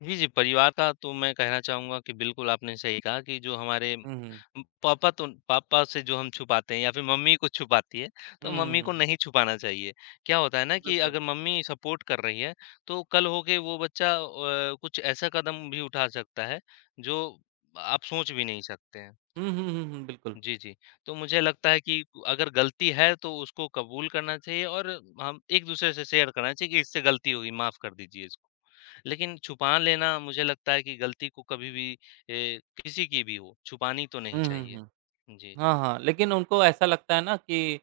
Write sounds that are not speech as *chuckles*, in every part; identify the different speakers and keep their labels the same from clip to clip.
Speaker 1: जी, जी। परिवार का तो मैं कहना चाहूँगा कि बिल्कुल आपने सही कहा कि जो हमारे
Speaker 2: हुँ, हुँ।
Speaker 1: उम, पापा तो पापा से जो हम छुपाते हैं या फिर मम्मी कुछ छुपाती है,
Speaker 2: हुँ,
Speaker 1: तो
Speaker 2: हुँ,
Speaker 1: मम्मी
Speaker 2: हुँ,
Speaker 1: को
Speaker 2: हुँ।
Speaker 1: नहीं छुपाना चाहिए। क्या होता है ना
Speaker 2: अ,
Speaker 1: कि
Speaker 2: बिल्कुल।
Speaker 1: अगर मम्मी सपोर्ट कर रही है, तो कल होके वो बच्चा व अ, कुछ ऐसा कदम भी उठा सकता है जो आप सोच भी नहीं सकते हैं।
Speaker 2: हुँ, हुँ, हुँ, बिल्कुल।
Speaker 1: जी, जी। तो मुझे लगता है कि अगर गलती है तो उसको कबूल करना चाहिए और हम एक-दूसरे से शेयर करना चाहिए कि इससे गलती हो गई माफ़ कर दीजिए इसको। लेकिन छुपा लेना मुझे लगता है कि गलती को कभी भी अ, किसी की भी हो, छुपानी तो नहीं
Speaker 2: हुँ, हुँ,
Speaker 1: चाहिए।
Speaker 2: हुँ।
Speaker 1: जी।
Speaker 2: हाँ, हाँ, लेकिन उनको ऐसा लगता है ना कि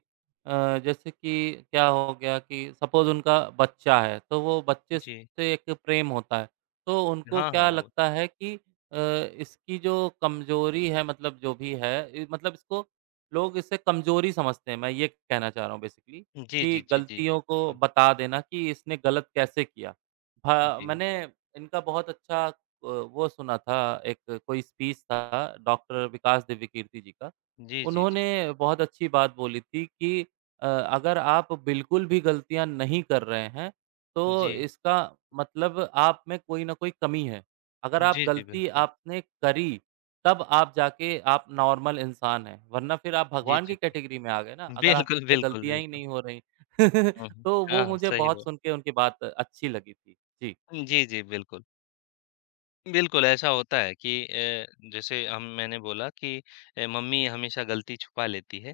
Speaker 2: अ, जैसे कि क्या हो गया कि सपोज उनका बच्चा है, तो वो बच्चे
Speaker 1: जी।
Speaker 2: से एक प्रेम होता है, तो उनको
Speaker 1: हाँ,
Speaker 2: क्या
Speaker 1: हाँ, वो
Speaker 2: लगता है कि अ, इसकी जो कमजोरी है मतलब जो भी है इ मतलब इसको लोग इसे कमजोरी समझते हैं। मैं ये कहना चाह रहा हूँ बेसिकली
Speaker 1: जी, जी,
Speaker 2: कि
Speaker 1: जी, जी, जी,
Speaker 2: गलतियों को
Speaker 1: बिल्कुल।
Speaker 2: बता देना कि इसने गलत कैसे किया? हाँ,
Speaker 1: जी।
Speaker 2: मैंने इनका बहुत अच्छा व वो सुना था एक कोई स्पीच था डॉक्टर विकास दिव्यकीर्ति जी का,
Speaker 1: जी, जी, जी।
Speaker 2: उन्होंने बहुत अच्छी बात बोली थी कि अ, "अगर आप बिल्कुल भी गलतियाँ नहीं कर रहे हैं, तो
Speaker 1: जी।
Speaker 2: इसका मतलब आप में कोई न कोई कमी है।" अगर आप
Speaker 1: जी, जी,
Speaker 2: गलती
Speaker 1: बिल्कुल।
Speaker 2: आपने करी, तब आप जाके आप नॉर्मल इंसान हैं वरना फिर आप
Speaker 1: जी,
Speaker 2: भगवान
Speaker 1: जी,
Speaker 2: की
Speaker 1: जी।
Speaker 2: कैटेगरी में आ गए ना, अगर
Speaker 1: बिल्कुल,
Speaker 2: आपसे
Speaker 1: बिल्कुल,
Speaker 2: गलतियाँ ही
Speaker 1: बिल्कुल।
Speaker 2: नहीं हो रही।
Speaker 1: हुँ,
Speaker 2: *chuckles*
Speaker 1: हुँ।
Speaker 2: तो वो
Speaker 1: हाँ,
Speaker 2: मुझे
Speaker 1: सही
Speaker 2: बहुत
Speaker 1: व
Speaker 2: सुन के उनकी बात अच्छी लगी थी। जी।
Speaker 1: उम, जी, जी, बिल्कुल। बिल्कुल ऐसा होता है कि अ, जैसे हम मैंने बोला कि अ, मम्मी हमेशा गलती छुपा लेती है,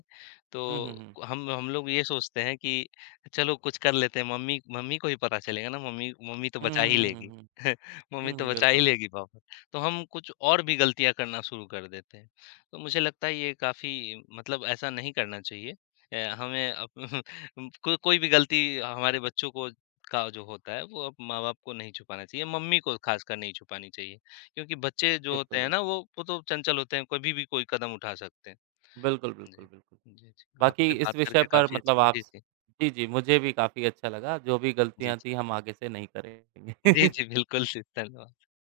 Speaker 2: हुँ, हुँ,
Speaker 1: तो
Speaker 2: हुँ।
Speaker 1: हम हम लोग ये सोचते हैं कि चलो कुछ कर लेते हैं, मम्मी मम्मी को ही पता चलेगा ना मम्मी मम्मी तो
Speaker 2: हुँ,
Speaker 1: बचा ही
Speaker 2: हुँ, हुँ,
Speaker 1: लेगी।
Speaker 2: हुँ, हुँ।
Speaker 1: *chuckles* मम्मी
Speaker 2: हुँ,
Speaker 1: तो
Speaker 2: हुँ,
Speaker 1: बचा ही
Speaker 2: बिल्कुल।
Speaker 1: लेगी पापा तो हम कुछ और भी गलतियाँ करना शुरू कर देते हैं, तो मुझे लगता है ये काफ़ी मतलब ऐसा नहीं करना चाहिए। अ, हमें अब *chuckles* उम, को कोई भी गलती हमारे बच्चों को का जो होता है वो अब माँ-बाप को नहीं छुपाना चाहिए, मम्मी को खासकर नहीं छुपानी चाहिए, क्योंकि बच्चे जो होते
Speaker 2: बिल्कुल,
Speaker 1: हैं
Speaker 2: बिल्क
Speaker 1: ना, वो वो तो चंचल होते हैं कभी भी कोई कदम उठा सकते हैं।
Speaker 2: बिल्कुल, बिल्कुल,
Speaker 1: जी,
Speaker 2: बिल्कुल।
Speaker 1: जी, जी।
Speaker 2: बाकी
Speaker 1: आपसे
Speaker 2: इस
Speaker 1: बात
Speaker 2: विषय
Speaker 1: करके
Speaker 2: पर
Speaker 1: काफ़ी
Speaker 2: मतलब
Speaker 1: अच्छा
Speaker 2: आप
Speaker 1: जी,
Speaker 2: स
Speaker 1: जी।
Speaker 2: जी, जी। मुझे भी काफ़ी अच्छा लगा, जो भी
Speaker 1: जी, जी।
Speaker 2: गलतियाँ थीं हम आगे से नहीं करेंगे।
Speaker 1: जी,
Speaker 2: *chuckles*
Speaker 1: जी, बिल्कुल, जी धन्यवाद।